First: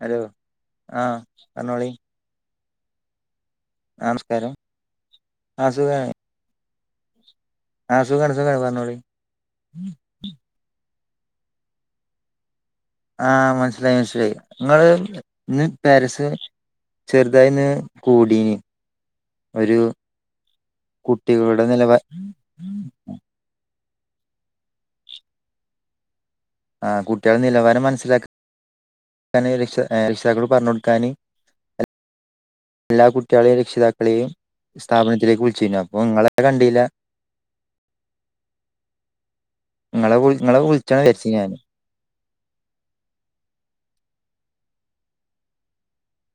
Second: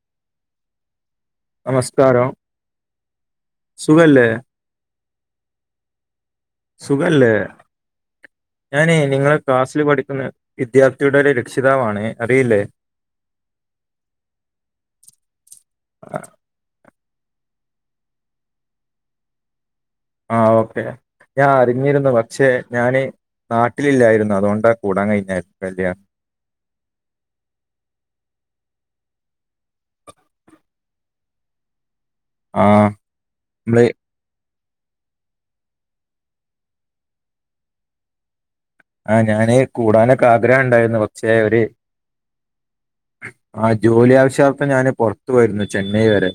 Hello ആഹ് പറഞ്ഞോളി നമസ്കാരം സുഖല്ലേ നമസ്കാരം ആഹ് സുഖാണ് സുഖല്ലേ ആ സുഖാണ് സുഖാണ് പറഞ്ഞോളി ഞാന് നിങ്ങളെ ക്ലാസ്സില് പഠിക്കുന്ന വിദ്യാർത്ഥിയുടെ ഒരു രക്ഷിതാവാണേ അറിയില്ലേ ആഹ് മനസ്സിലായി മനസ്സിലായി നങ്ങള് ന്ന് ആ പാരീസ് ചെറുതായിന്ന് കൂടീഞ് ഒരു ആഹ് ഓക്കെ ഞാൻ കുട്ടികളുടെ നിലവാ അറിഞ്ഞിരുന്നു പക്ഷെ ഞാന് നാട്ടിലില്ലായിരുന്നു അതുകൊണ്ടാ കൂടാൻ കഴിഞ്ഞ കല്യ ആഹ് കുട്ട്യേളെ നിലവാരം മനസ്സിലാക് കാനം രക്ഷ ഏഹ് ക്ഷിതാക്കളോട് പറഞ്ഞു കൊടുക്കാന് ആ എല്ലാ കുട്ട്യേളെയും നമ്മള് രക്ഷിതാക്കളെയും സ്ഥാപനത്തിലേക്ക് വിളിച്ചുനു അപ്പൊ നിങ്ങളെ കണ്ടില്ല ആഹ് ഞാന് ഇങ്ങളെ കൂടാനൊക്കെ ഇങ്ങളെ ആഗ്രഹംണ്ടായിരുന്നു വിളിച്ചാണ് വിചാരിച്ചു പക്ഷേ ഞാന് ഒര് ആഹ് ജോലി ആവശ്യർത്തം ഞാന് പൊറത്തു പോയിരുന്നു ചെന്നൈ വരെ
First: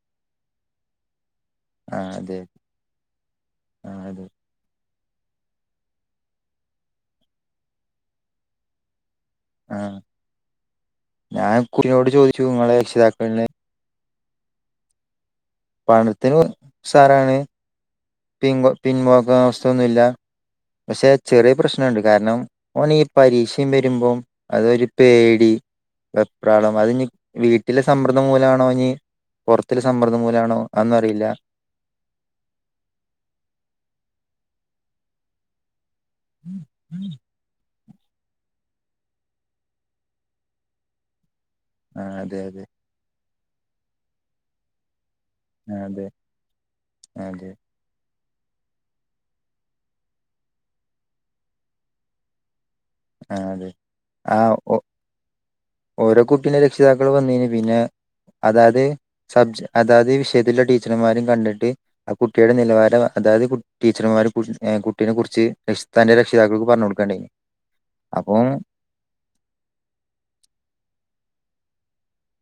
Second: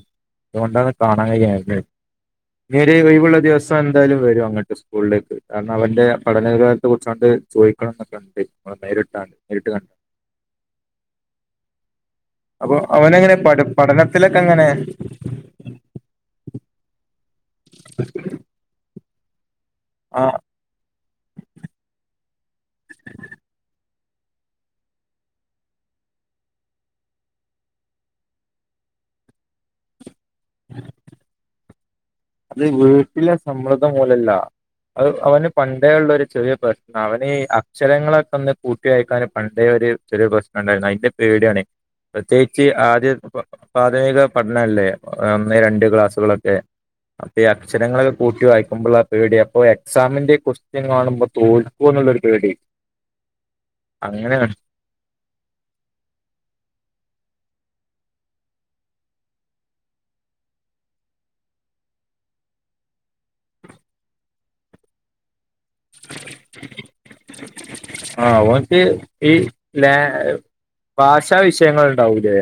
അതുകൊണ്ടാണ് കാണാൻ കഴിയാ ത് ആഹ് അതെ ഇനിയൊര് ഒഴിവുള്ള ദിവസം ആഹ് എന്തായാലും അതെ വരും അങ്ങട്ട് സ്‌ സ്കൂളിലേക്ക് കാരണം അവന്റെ പഠനകാ [unintelligible] കുറിചാണ്ട് ചോയ്ക്കണം ന്നൊക്കെണ്ട് ങ്ങളേ നേരി ഇട്ടാണ്ട് നേരിട്ട് ആഹ് കണ്ട് ഞാൻ കുട്ടിനോട് ചോദിച്ചു ഇങ്ങളെ അപ്പൊ അവനങ്ങനെ രക്ഷിതാക്കളെ പഠ പഠനത്തിലൊക്കെ ങ്ങനെ പണത്തിന് സാറാണ് പിൻ പിൻവാക്ക അവസ്ഥന്നുല്ല ആ പക്ഷെ ചെറിയ പ്രശ്നണ്ട് കാരണം ഓന് ഈ പരീക്ഷം വരുമ്പോം അതൊരു പേടി വെപ്രാളം അത് ഇനി വീട്ടിലെ സമ്മർദ്ദം മൂലാണോ ഇനി പൊറത്തില് സമ്മർദ്ദം മൂലാണോ അഒന്നും അറിയില്ല അത് വീട്ടിലെ സമ്മർദ്ധം മൂലല്ല അത് അവന് പണ്ടേ ഉള്ള ഒരു ചെറിയ പ്രശ്ന അവന് അ ചെലങ്ങളൊക്കെന്ന് കൂട്ട്യയക്കാന് പണ്ടേ ഒരു ചെറിയ പ്രശ്നംണ്ടായിരുന്നു അയിന്റെ പേടിയാണ് ആ അതെ അതെ പ്രത്യേകിച്ച് ആദ്യ പ്രാഥമിക പഠനല്ലേ ഒന്ന് ആ, രണ്ട് അതെ ക്ലാസ്സുകളൊക്കെ ആ, അതയാെ അതെ [unintelligible] അക്ഷരള് കൂട്ടി വായിക്കുമ്പള്ള ആ പേടിയ അപ്പൊ എക്സാമിന്റെ ക്വസ്റ്റ്യൻ കാണുമ്പോ തോൽക്കുവെന്നുള്ളൊരു പേടി ആ അതെ ആ അങ്ങനെയാണ് ഒ ഓരോ കുട്ടിന്റെ രക്ഷിതാക്കള് വന്നീന് പിന്നെ അതായത് സബ്ജ അതാത് വിഷയത്തിന്റെ ടീച്ചർമാരും കണ്ടിട്ട് ആ കുട്ടീടെ നിലവാരം അതായത് ടീച്ചർമാര കുട്ടീനെ കുറിച്ച് തന്റെ രക്ഷിതാക്കൾക്ക് പറഞ്ഞു കൊടുക്കണ്ടായിന് ആ ഓൻക്ക് ഈ ല ഭാഷാ വിഷയങ്ങള് ഉണ്ടാവൂലെ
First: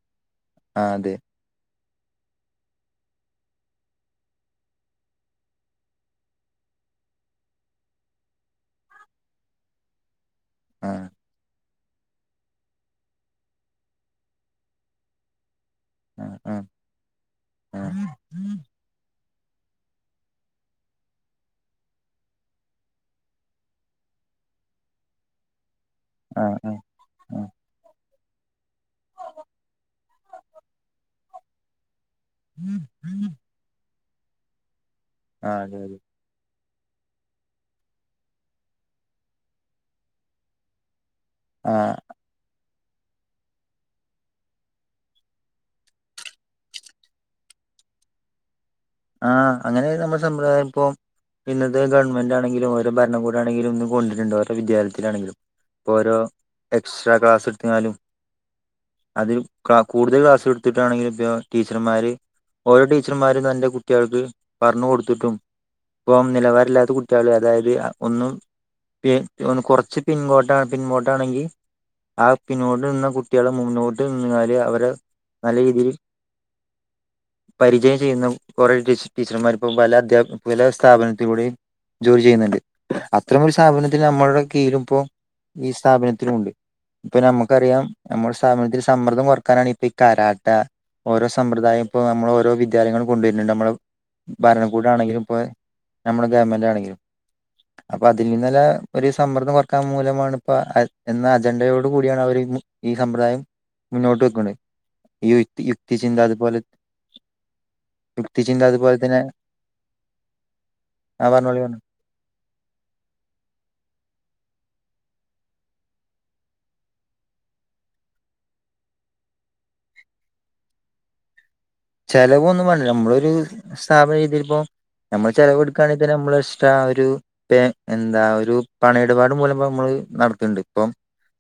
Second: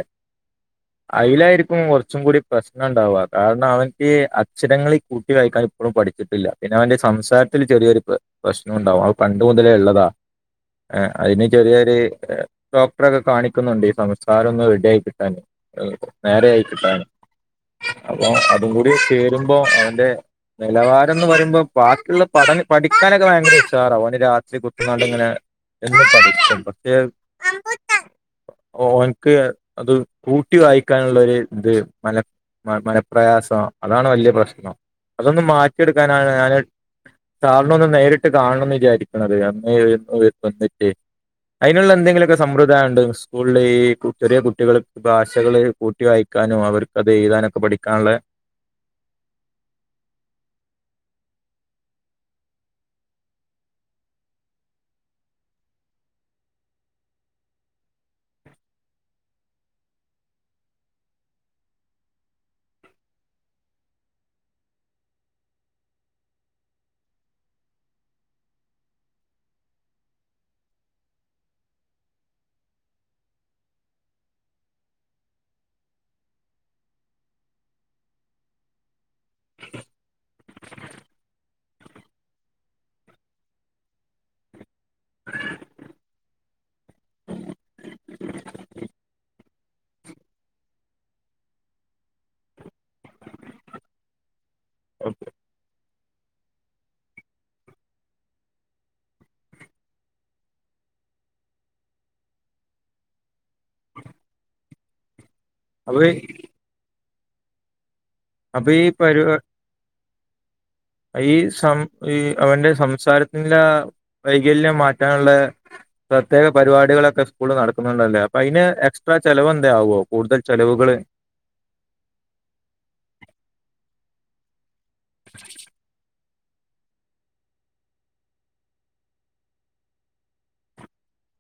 ആ അതെ അയിലായിരിക്കും കൊറച്ചും കൂടി പ്രശ്നം ഉണ്ടാവാ കാരണം അവൻക്ക് അക്ഷരങ്ങള് കൂട്ടി വായിക്കാൻ ഇപ്പോഴും പഠിച്ചിട്ടില്ല പിന്നെ അവന്റെ സംസാരത്തിന് ചെറിയൊരു പ്രശ്നംണ്ടാവും അത് പണ്ട് മുതലേ ഇള്ളതാ ആ ആഹ് അയിന് ചെറിയൊരു ഏ ഡോക്ടറൊക്കെ കാണിക്കുന്നുണ്ട് ഈ സംസാരം ഒന്ന് റെഡിയായിക്കിട്ടാന് ആഹ് ആഹ് നേരെയായി കിട്ടാൻ അപ്പൊ അതും കൂടി കയറുമ്പോ അവന്റെ നിലവാരം എന്ന് പറയുമ്പോ ബാക്കിയുള്ള പഠ നപഠിക്കാനൊക്കെ ഭയങ്കര ഉഷാറ ഓ ന് രാത്രി കുത്തിരുന്ന്ങ്ങാ ട്ട് ഇങ്ങനെ എന്ന് പഠിച്ച ആഹ് ആഹ് ആഹ് പക്ഷേ ആഹ് ഓൻക്ക് അത് കൂട്ടി വായിക്കാനുള്ള ഒരു ഇത് മന മനപ്രയാസം അതാണ് വലിയ പ്രശ്നം അതൊന്നന്ന് ആഹ് അതെ അതെ മാറ്റിയെടുക്കാനാണ് ഞാന് സാറിനെ ഒന്ന് നേരിട്ട് കാണണംന്ന് വിചാരിക്കണത് അമ്മേന്നിട്ടേ അതിനുള്ള ആഹ് എന്തെങ്കിലുമൊക്കെ സമ്പ്രദായം ഉണ്ട് സ്കൂളിൽ ഈ ചെറിയ കുട്ടികള് ഭാഷകള് കൂട്ടി വായിക്കാനും അവർക്ക്ത് എഴുതാനുക്കെ പഠിക്കാള്ള ആഹ അങ്ങനെ നമ്മുടെ സമ്പ്രായ ഇപ്പൊ ഇത് ഗവൺമെന്റ്ാണെങ്കിലും ഓരണകൂടാണെങ്കിലുംന്ന് കൊണ്ടിട്ടുണ്ട് ഓരോ വിദ്യാലയത്തിലാണങ്കിലും ഇപ്പ ഓരോ എക്സ്ട്രാ ക്ലാസ് എടുത്താലും അതിൽ കൂടുതൽ ക്ലാസ്സ് എടുത്തിട്ടാണെങ്കിലും ഇപ്പൊ ടീച്ചർമാര് ഓരോ ടീച്ചർമാരും തറെ കുട്ടികൾക്ക് പറഞ്ഞു കൊടുത്തിട്ടും ഇപ്പ നിലവാരല്ലാത്ത കുട്ടികള് അതായത് ഒന്നും പി ഒന്ന് കുറച്ച് പിൻ കോട്ടണ് പിൻകോട്ടണെങ്കിൽ ആ പിന്നോട്ട് നിന്ന കുട്ടികളെ മുന്നോട്ട് നിാല് അവരെ നല്ല രീതിയിൽ പരിചയം ചെയ്യുന്ന കുറെേ ടീ ടീച്ചർമാർ ഇപ്പോ പല അധ്യാപ പല സ്ഥാപനത്തിലൂടെയും ജോലി ചെയ്യുന്നുണ്ട് അത്രമൊ ഒരു സ്ഥാപനത്തിൽ നമ്മളുടെ കീഴും ഇപ്പോ ഈ സ്ഥാപനത്തിലുണ്ട് ഇപ്പൊ നമുക്കറിയാം നമ്മുടെ സാമൂഹത്തിൽ സമ്മർദ്ദം കുറക്കാനാണ് ഇപ്പൊ ഈ കരാട്ട ഓരോ സമ്പ്രദായം ഇപ്പോൾ നമ്മൾ ഓരോ വിദ്യ ലയങ്ങളും കൊണ്ടുവരുന്നുണ്ട് നമ്മൾ ഭരണകൂട ആണെങ്കിലും ഇപ്പോൾ നമ്മുടെ ഗവൺമെൻറ് ആണെങ്കിലും അപ്പൊ അതിൽ നിന്നല്ല ഒരു സമ്മർദ്ദം കുറക്കാൻ മൂലമാണ് ഇപ്പ എന്ന അജണ്ടയോട് കൂടിയാണ് അവര് ഈ സമ്പ്രദായം മുന്നോട്ട് വെക്കുണ് ഈ യു അപ്പൊ യുക്തിചിന്ത അതുപോലെ യുക്തിചിന്ത അപ്പൊ ഈ അതുപോലെ തന്നെ പരി ആ ഈ പറഞ്ഞോളി സം പറഞ്ഞു ഈ അവന്റെ സംസാരത്തിന്റെ വൈകല്യം മാറ്റാൻള്ള പ്രത്യേക പരിപാടികളൊക്കെ സ്കൂളിൽ നടക്കുന്നുണ്ടല്ലേ അപ്പൊ അയ്ന് എക്സ്ട്രാ ചലവ് എന്താകുമോ കൂടുതൽ ചെലവുകള് ചിലവ ഒന്നും വേില്ല നമ്മളരു സ്ഥാപന രീ്തിപ്പോ നമ്മൾ ചിലവ് ണ നമ്മള ഇഷ്ട ഒരു ഇ എന്താ ഒരു പണയിടപാട് മൂലം നമ്മള് നടത്തിണ്ട് ഇപ്പം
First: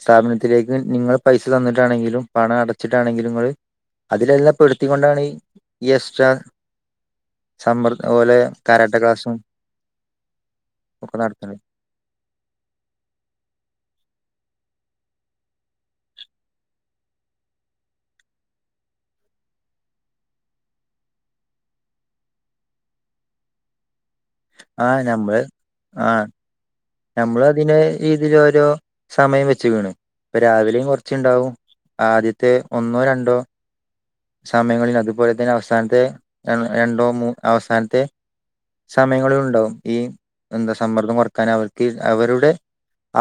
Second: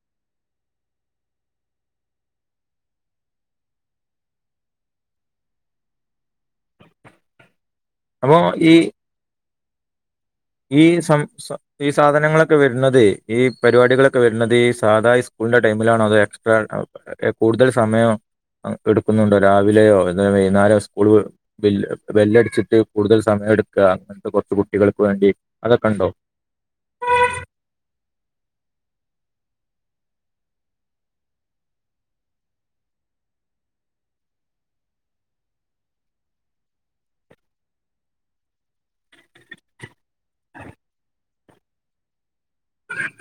സ്ഥാപനത്തിലേക്ക് നിങ്ങൾ പൈസ തന്നിട്ടാണെങ്കിലും പണം അടച്ചിട്ടാണെങ്കിലും ഇങ്ങള് അതില്ലല്ലാം പെടുത്തിക്കൊണ്ടാണെ യെസ്ട്രാ സമ്മർ അപ്പൊ പോലെ ഈ കരാട്ട ക്ലാസും ഈ സം സ ഈ സാധനങ്ങളൊക്കെ വെര്ന്നതെ ഈ പരിപാടികളൊക്കെ വെരുന്നത് ഈ സാധാ സ്കൂള്ന്റെ ടൈമിലാണോ അതോ എക്സ്ട്രാ [unintelligible] ഏഹ് കൂടുതൽ സമയം ആഹ് എടുക്കുന്നുണ്ടോ രാവിലേയോ അല്ലേ വൈന്നാരോ സ്കൂൾ വി ബെല്ല് ബെല്ലട്ച്ചിട്ട് കൂടുതൽ സമയം എടുക്കാ അങ്ങനത്തെ കൊറച്ച് ആ കുട്ടികൾക്ക് വേണ്ടി നമ്മള് അതൊക്കെണ്ടോ ആ നമ്മള് അതിന് രീതീല് ഓരോ സമയം വെച്ച്ക്ക്ണ് ഇപ്പൊ രാവിലേയും കൊറച്ച്ണ്ടാവും ആദ്യത്തെ ഒന്നോ രണ്ടോ സമയങ്ങളില് അതുപോലെ തന്നെ അവസാനത്തെ ര രണ്ടോ മൂ അവസാനത്തെ സമയങ്ങളിലുണ്ടാവും ഈ എന്താ സമ്മർദ്ദം കൊറക്കാൻ അവർക്ക് അവരുടെ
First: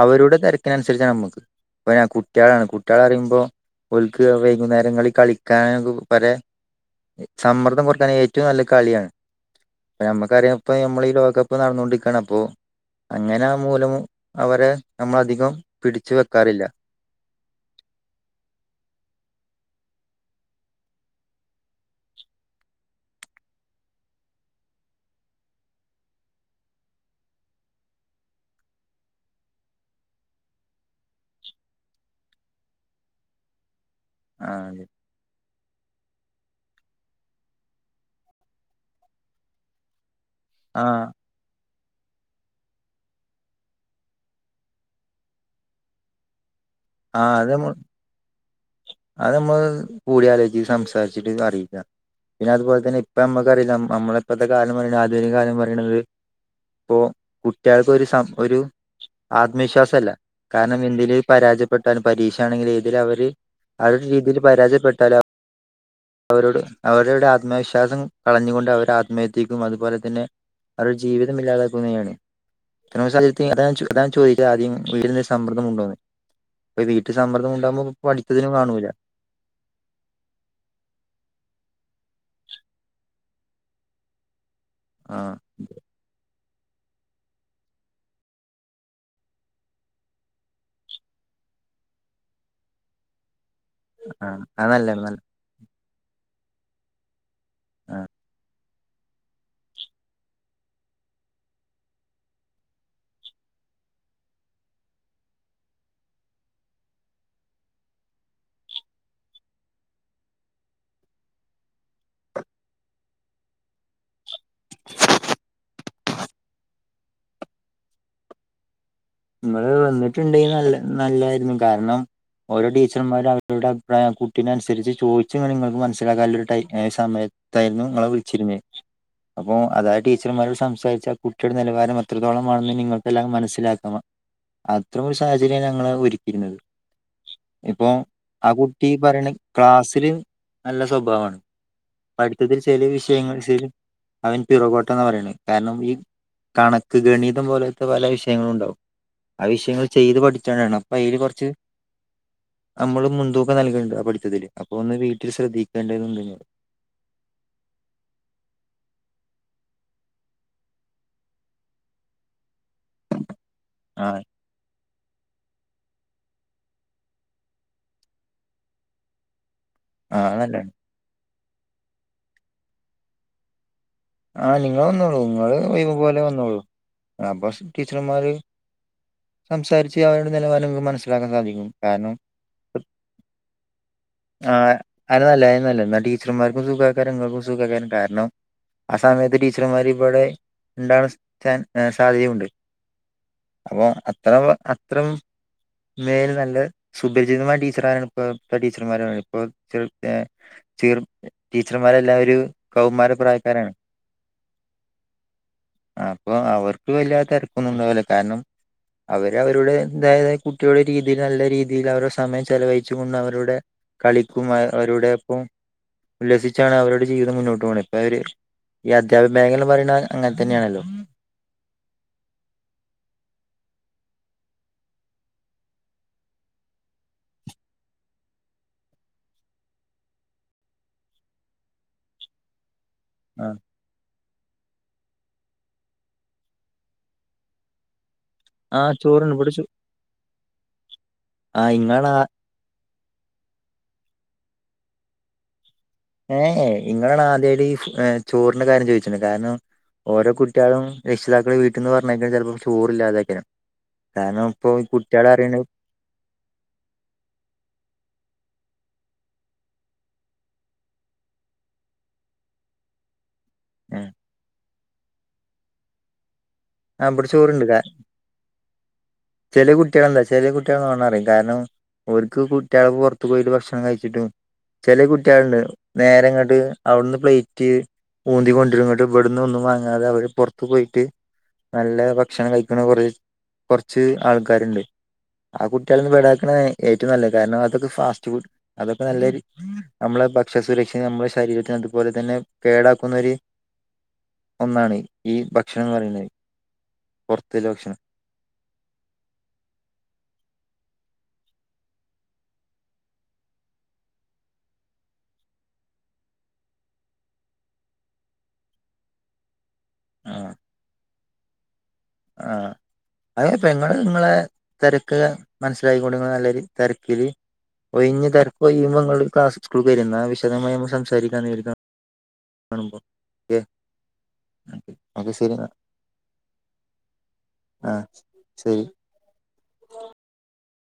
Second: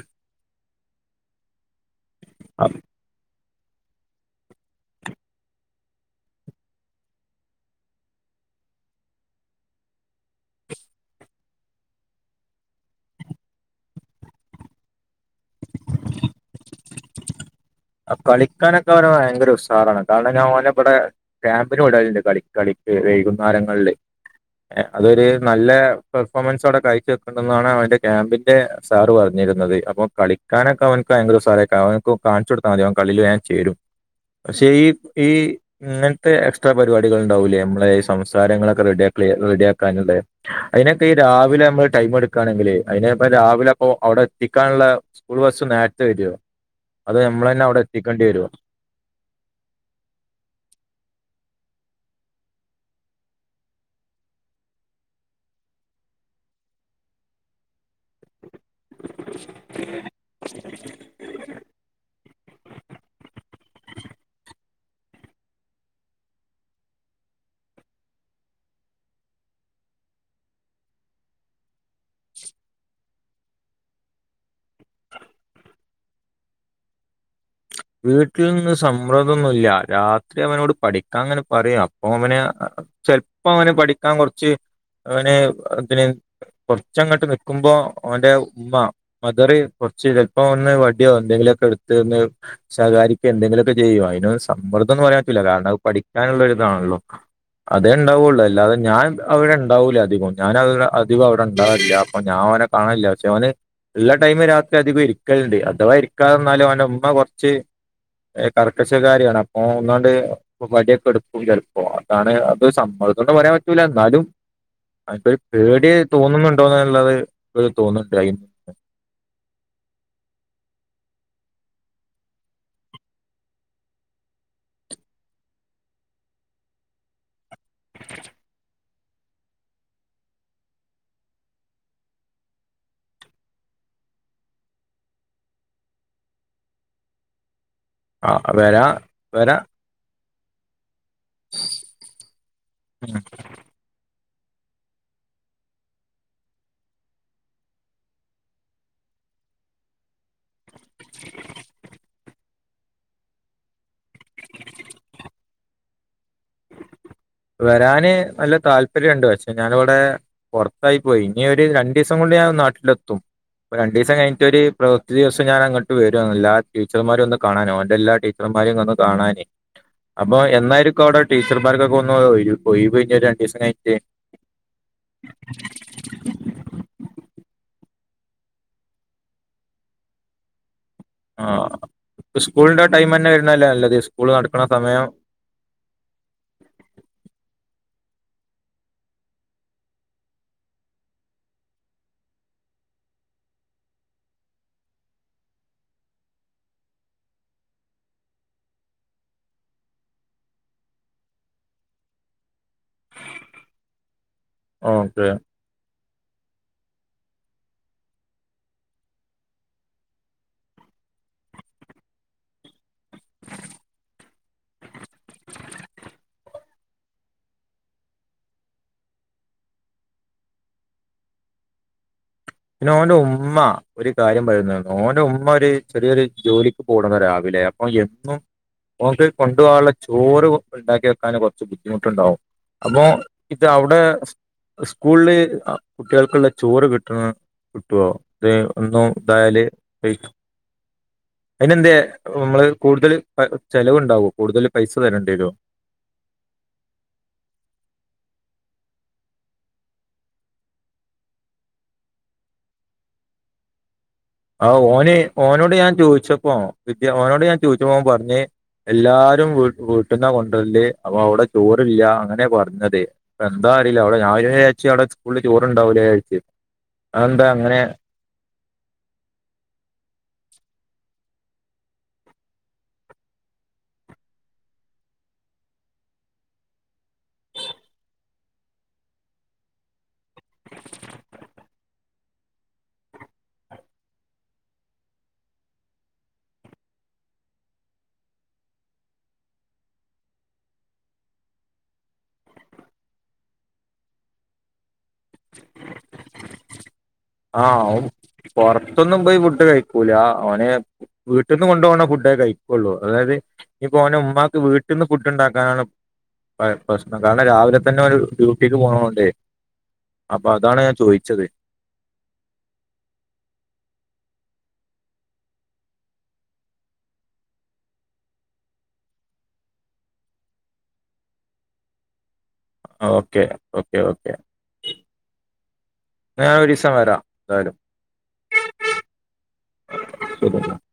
അവരുടെ തെരക്കിനനുസരിച്ചാണ് അമ്മക്ക് ഇപ്പഴാ കു കുട്ട്യളാണ് കുട്ട്യാളാറിയുമ്പോ ഓല്ക്ക് വൈകുന്നേരങ്ങളില് കളിക്കാനൊക്ക പലെ ഏഹ് സമ്മർദ്ദം കൊറക്കാൻ ഏറ്റവും നല്ലെ കളിയാണ് ഇപ്പ ഞമ്മക്കറിയാ ഇപ്പോ ഞമ്മള് ഈ ലോക കപ്പ് നടന്നോണ്ടിരിക്കാണ് അപ്പോ അങ്ങനെ ആ മൂലമൂ അവരെ നമ്മളധികം പിടിച്ച് വെക്കാറില്ല ആഹ് കളിക്കാനൊക്കെ അവന് ഭയങ്കര ഉസ്സാറാണ് കാരണം ഞാൻ ഓനെ ഇബടെ ക്യാമ്പിന് വിടല്ണ്ട് കളി കളിക്ക് വൈകുന്നാരങ്ങള്ല് ഏഹ് അതൊര് നല്ല പെർഫോമൻസവടെ കാഴ്ച വെക്ക്ണ്ടെന്നാണ് അവന്റെ ക്യാമ്പി ന്റെ സാറ് പറഞ്ഞിരുന്നത്. അപ്പൊ കളിക്കാനൊക്കെ അവന്ക്ക് ഭയങ്കര ഉസ്സാറേക്കാ അവന്ക്കു കാണ്ച്ചൊട് ത്താ മതി അവൻ കളീല് വേം ചേരും ആ പക്ഷേ ഈ ഈ ഇന്ന്ട്ട് എക്സ്ട്രാ പരിപാടികള് ഇണ്ടാവൂല്ലേ നമ്മളെ ഈ സംസാരങ്ങളൊക്കെ റെഡിയാ ക്ലിയർ റെഡിയാക്കാനുള്ളെ ആ അയിനൊക്കെ ഈ രാവിലെ ഞമ്മള് ടൈമെട് ക്കാണെങ്കിലെ അയിന്പ്പം രാവിലെ അപ്പോ അവടെ എത്തിക്കാനുള്ള സ്കൂൾ ബസ്സ് നേരത്തെ വരോ? ആഹ് അത് ഞമ്മൾ അഹ് ഞമ്മൾ കൂടി ആലോയിച്ച് സംസാരിച്ചിട്ട് അറിയിക്കാ പിന്നെ അതുപോലെ തന്നെ ഇപ്പ അമ്മക്കറില്ലാ അ അമ്മളെ ഇപ്പത്തെ കാലം പറിണെ ആധുനിക കാലം പറിണത് ഇപ്പോ കുട്ട്യൾക്ക് ഒരു സം ഒരു ആത്മവിശ്വാസല്ല കാരണം ഇഞ്ഞ് എന്തിലേലു പരാജയ ട്ടാലും പരീക്ഷ ആണെങ്കിലും എഴ്തിയേല്ല് അവര് ആ ഒര് രീതിയില് പരാജയപ്പെട്ടാലും അവരോട് അവരുടെ ആത്മവിശ്വാസം കളഞ്ഞുകൊണ്ട് അവരെ ആത്മഹത്യക്കും അതുപോലെ തന്നെ അവര്ടെ ജീവിതം ഇല്ലാതാക്കുന്നയാണ് [unintelligible] അതാണ് ചോ അതാണ് ചോദിക്ക്ണെ ആദ്യം വീട്ന്ന് സമ്മർദം ഉണ്ടോന്ന്? ഇപ്പ ഈ വീട്ടി സമ്മർദ്ദം ഉണ്ടാവുമ്പോ പഠിപ്പതിനും കാണൂല്ല മ്മർദൊന്നും ഇല്ല രാത്രി അവനോട് പഠിക്കാൻ ഇങ്ങനെ പറിയും അപ്പൊ അവന് ആഹ് ചെലപ്പോ അവന് പഠിക്കാൻ കൊറച്ച് ആ അവന് അതിന് കൊറച്ചങ്ങട്ട് നിക്ക്മ്പോ ഓന്റെ ഉമ്മ മദറ് കൊറച്ച് ചെല്പ്പോ ഒന്ന് വടിയോ എന്തെങ്കിലൊക്കെ എട്ത്ത് ഒന്ന് ശകാരിക്കോ എന്തെങ്കിലൊക്കെ ചെയ്യും ആഹ് അയിനൊന്നും അത് നല്ലതാണ് സമ്മർദ്ദംന്ന് നല്ല പറയാ പറ്റൂല്ല കാരണം അഹ് പഠിക്കാനള്ളൊരിതാണല്ലോ അതേ ആഹ് ബണ്ടാവോള്ളു അല്ലാതെ ഞാൻ അവിടെ ഇണ്ടാവൂല്ല അധികും ഞാൻ [unintelligible] അധികം അവ്ടെ ഇണ്ടാവേല്ല അപ്പൊ ഞാൻ ഓനെ കാണേല്ല പക്ഷേ ഓന് എല്ലാ ടൈമ് രാത്രി അധികം ഇരിക്കല്ണ്ട് അഥവാ ഇരിക്കാതെ വന്നാലും അവന്റെ ഉമ്മ കൊറച്ച് ഏഹ് കർക്കശക്കാരിയാണ് അപ്പൊ ഒന്നാണ്ട് [unintelligible] വടിയൊക്കെ എടുക്കും ചെലപ്പോ അതാണ് അത് സമ്മർദ്ദോന്ന് പറയാൻ പറ്റൂല്ല എന്നാലും [unintelligible] പേടിയായി തോന്നുന്നുണ്ടോന്ന്ള്ളത് ഇപ്പയ് തോന്ന്ണ്ടായി ഇങ്ങള് വന്ന്ട്ട്ണ്ടെങ്കി നല്ല നല്ലായിരുന്നു കാരണം ഓരോ ടീച്ചർമാരും അവരുടെ അഭിപ്രായം കുട്ടിനെനുസരിച്ച് ചോയിച്ച് ഇങ്ങനെ ഇങ്ങള്ക്ക് മനസിലാക്കാല്ലൊര് ടൈ ഏഹ് സമയ തായിരുന്നു ഇങ്ങളെ വിളിച്ചിരുന്നേ അപ്പൊ അതായത് ടീച്ചർമാരോട് സംസാരിച്ച ആഹ് കുട്ടിയുടെ നിലവാരം അത്രത്തോളംമാണെന്ന് നിങ്ങൾക്ക് എല്ലാം മനസ്സിലാക്കാം. അത്ര ഒരു സാഹചര്യ ഞങ്ങള് ഒരുക്കിയിരുന്നത്. ഇപ്പോ ആ ആഹ് വരാ കുട്ടി പറയണേ വരാ ക്ലാസ്സില് നല്ല സ്വഭാവാണ് പഠിത്തത്തിൽ ചെലേ ഉം വിഷയങ്ങൾ ചെലേ അവൻ പിറകോട്ടാന്നാ പറിണേ കാരണം ഈ കണക്ക് ഗണിതം പോലത്തെ പല വിഷയങ്ങളും ഉണ്ടാവും. ആഹ് വിഷയങ്ങൾ ചെയ്ത് പഠിച്ചുകൊണ്ടാണ് അപ്പ അയിൽ കൊർച്ച് നമ്മള് മുൻതൂക്കം നൽകേണ്ട ആഹ് പഠിച്ചതില് അപ്പൊ ഒന്ന് വീട്ടിൽ ശ്രദ്ധിക്കേണ്ടത് നിങ്ങള് വരാന് നല്ല താല്പര്യണ്ട് പക്ഷെ ഞാന് വടെ പൊറത്തായി പോയി ഇഞ്ഞ് ഒര് രണ്ടിസം കൊണ്ട് ഞാൻ നാട്ടിലെത്തും ആ രണ്ടിസം കഴി റ്റൊര് പ്രവൃത്തി ദിവസം ഞാൻ അങ്ങട്ട് വരും എല്ലാം ടീച്ചർമാരെ ഒന്ന് കാണാനോ ഓന്റെ എല്ലാ ടീച്ചർമാരെയും ഒന്ന് കാണാനെ. ആ അപ്പൊ നല്ലാണ് എന്നായിരിക്കും അഒടെ ടീച്ചർമാർക്കൊക്കെ ഒന്ന് ഒഴി ഒഴിവ് ഇഞ്ഞ് ഒര് രണ്ടിസം കഴിഞ്ഞിട്ട്? ആഹ് നിങ്ങള് വന്നോളൂ നിങ്ങള് ഒഴിവ് പോലെ വന്നോളു. അപ്പൊ ടീച്ചർമാര് സംസാരിച്ച് അവരുടെ നിലവാരം നിങ്ങക്ക് മനസ്സില ലാക്കാൻ സാധിക്കും കാരണം ആഹ് സ്കൂളിന്റെ ടൈം തന്നെ വരുന്നല്ലേ നല്ലത്. സ്കൂൾ ആ നടക്ക്ണ സമയം അത് നല്ലേ അത് നല്ലേ ടീ ടീച്ചർമാർക്കും സുഖേക്കാരം ഇങ്ങൾക്കു സുഖേക്കാരം കാരണം ആഹ് സമയത്ത് ടീച്ചർമാര് ഇവടെ ഇണ്ടാവാൻസ് ചേൻ ഏഹ് സാധ്യതയുണ്ട്. അപ്പോ അത്രള്ള അത്രയും മേൽ നല്ല സുപരിചിതമായ ടീച്ചർ ആരാണ് ഇപ്പം ഇപ്പം ടീച്ചർമാര് ഇപ്പം [unintelligible] ഏഹ് ചീർ ടീച്ചർമാരെല്ലാം ഒരു കൗമാര പ്രായക്കാരാണ്. ആഹ് ഓക്കെ അപ്പൊ അവർക്ക് വല്യ തെരക്കൊന്നും ഉണ്ടാവുല കാരണം അവര് അവരുടെ അതായത് കുട്ടികളുടെ രീതിൽ നല്ല രീതിയിൽ അവരുടെ സമയം ചെലവഴിച്ച് കൊണ്ട് അവരുടെ കളിക്കും അ അവരോടെ അപ്പം ഉല്ലസിച്ചാണ് അവരുടെ ജീവിതം മുന്നോട്ട് പോണേ ഇപ്പ അവര് ഈ അധ്യാപക മേഖല പറിണ അങ്ങനെ തന്നെയാണല്ലോ. പിന്നെ ഓന്റെ ഉമ്മ ഒരു കാര്യം പറയുന്നരുന്നു ഓൻ്റെ ഉമ്മ ഒര് ചെറിയൊരു ജോലിക്ക് പോട്ന്ന രാവിലെ ഓഹ് എന്നും ഓൻക്ക് കൊണ്ടുപോകാനുള്ള ചോറ് ഉണ്ടാക്കി വെക്കാൻ കൊറച്ച് ബുദ്ധിമുട്ടുണ്ടാവും അപ്പോ ആ ഇത് അഒടെ സ് സ്കൂൾൽ കുട്ടികൾക്കുള്ള ചോറ് കിട്ടണം കിട്ടോ ത് ആ ഒന്നും ചോറുണ്ട് ഇവിടെ ഇതായാല് ചോ എഴ്ത്ത് ആ അതിന് നെന്തേ ഇങ്ങളാ നമ്മള് കൂടുതൽ ചെലവ്ണ്ടാവോ കൂടുതൽ പൈസ തരേണ്ടിരോ? ഏഹേ ഇങ്ങളാണ് ആദ്യായിട്ട് ഈഫ് ഏഹ് ചോറിൻ്റെ കാര്യം ചോദിച്ചിണത് കാരണം ഓരോ കുട്ട്യളും രക്ഷിതാക്കൾ വീട്ട്ന്ന് പറഞ്ഞേക്കും ചെലപ്പോം ചോറ് ഇല്ലാതേക്കാരം. ആഹ് ഓന് ഓനോട് ഞാൻ ചോദിച്ചപ്പോ വിദ്യ ഓനോട് ഞാൻ ചോദിച്ചപ്പോ ഓൻ പറഞ്ഞേ എല്ലാരും വ് വീട്ട്ന്ന കൊണ്ടര്ല്ലേ അപ്പൊ അവിടെ ചോറില്ല അങ്ങനെ പറഞ്ഞതേ. എന്താറിയില ഏ അഒടെ [unintelligible] അഒടെ സ്കൂളില് ചോറുണ്ടാവുലേ വിചാരിച്ച് ആഹ് ഇബടെ അതെന്താ അങ്ങനെ ചോറുണ്ടതാ. ചെലേ കുട്ട്യൾ എന്താ ചെല കുട്ട്യൾ നൊണ പറിം കാരണം ഓര്ക്ക് കുട്ട്യൾക്ക് പൊർത്ത് പോയിട്ട് ഭക്ഷണം കഴിച്ചിട്ടും ചെല കുട്ട്യള്ണ്ട് നേരങ്ങോട്ട് അഒട്ന്ന് പ്ലേറ്റ് ഊന്തി കൊണ്ടരുംങ്ങട്ട് ഇവട്ന്ന് ഒന്നും വാങ്ങാതെ അവരെ പൊർത്ത് പോയിട്ട് നല്ല ഭക്ഷണം കഴിക്ക്ണ കൊറേ കുറച്ച് ആൾക്കാരുണ്ട് ആ കുട്ടികളൊന്ന് വിടാക്കണ ഏറ്റവും നല്ലത് കാരണം അതൊക്കെ ഫാസ്റ്റ് ഫുഡ് അതൊക്കെ നല്ലൊരു നമ്മളെ ഭക്ഷ്യസുരക്ഷ നമ്മളുടെ ശരീരത്തിനന് അതുപോലെ തന്നെ കേടാക്കുന്ന ഒരു ഒന്നാണ് ഈ ഭക്ഷണം എന്ന് പറയുന്നത് പുറത്തുള്ള ഭക്ഷണം ആഹ് പുറത്തൊന്നും പോയി ഫുഡ് കഴിക്കൂല ഓന് വീട്ടിൽ നിന്ന് കൊണ്ടു പോണ ഫുഡേ കഴിക്കുള്ളൂ അതായത് ഇപ്പോൾ ഒന് ഉമക്ക് വീട്ടിൽ നിന്ന് പുട്ട് ഉണ്ടാക്കാനാണ് പ്രശ്നം കാരണം രാവിലെ തന്നെ ഒരു ഡ്യൂട്ടിക്ക് പോകണതൊണ്ടേ അപ്പൊ അതാണ് ഞാൻ ചോദിച്ചത് ആഹ അതെപ്പ നിങ്ങൾ നിങ്ങളെ തിരക്ക് മനസ്സിലായികൊണ്ട് നല്ലൊരു തിരക്കില് ഒഴിഞ്ഞു തിരക്കൊഴിയുമ്പോൾ നിങ്ങളൊന്നുക്ലാസ്സ് സ്കൂളിലേക്ക് വരി ഇന്നാ വിശദമായി നമുക്ക് സംസാരിക്കാം എന്ന് കരുതുന്നു ഓക്കെ ഓക്കെ ഓക്കേ ഓക്കെ ശരി എന്നാ ഞാൻ ഒരീസം വരാം എന്തായാലും ആഹ ശരി [unintelligible]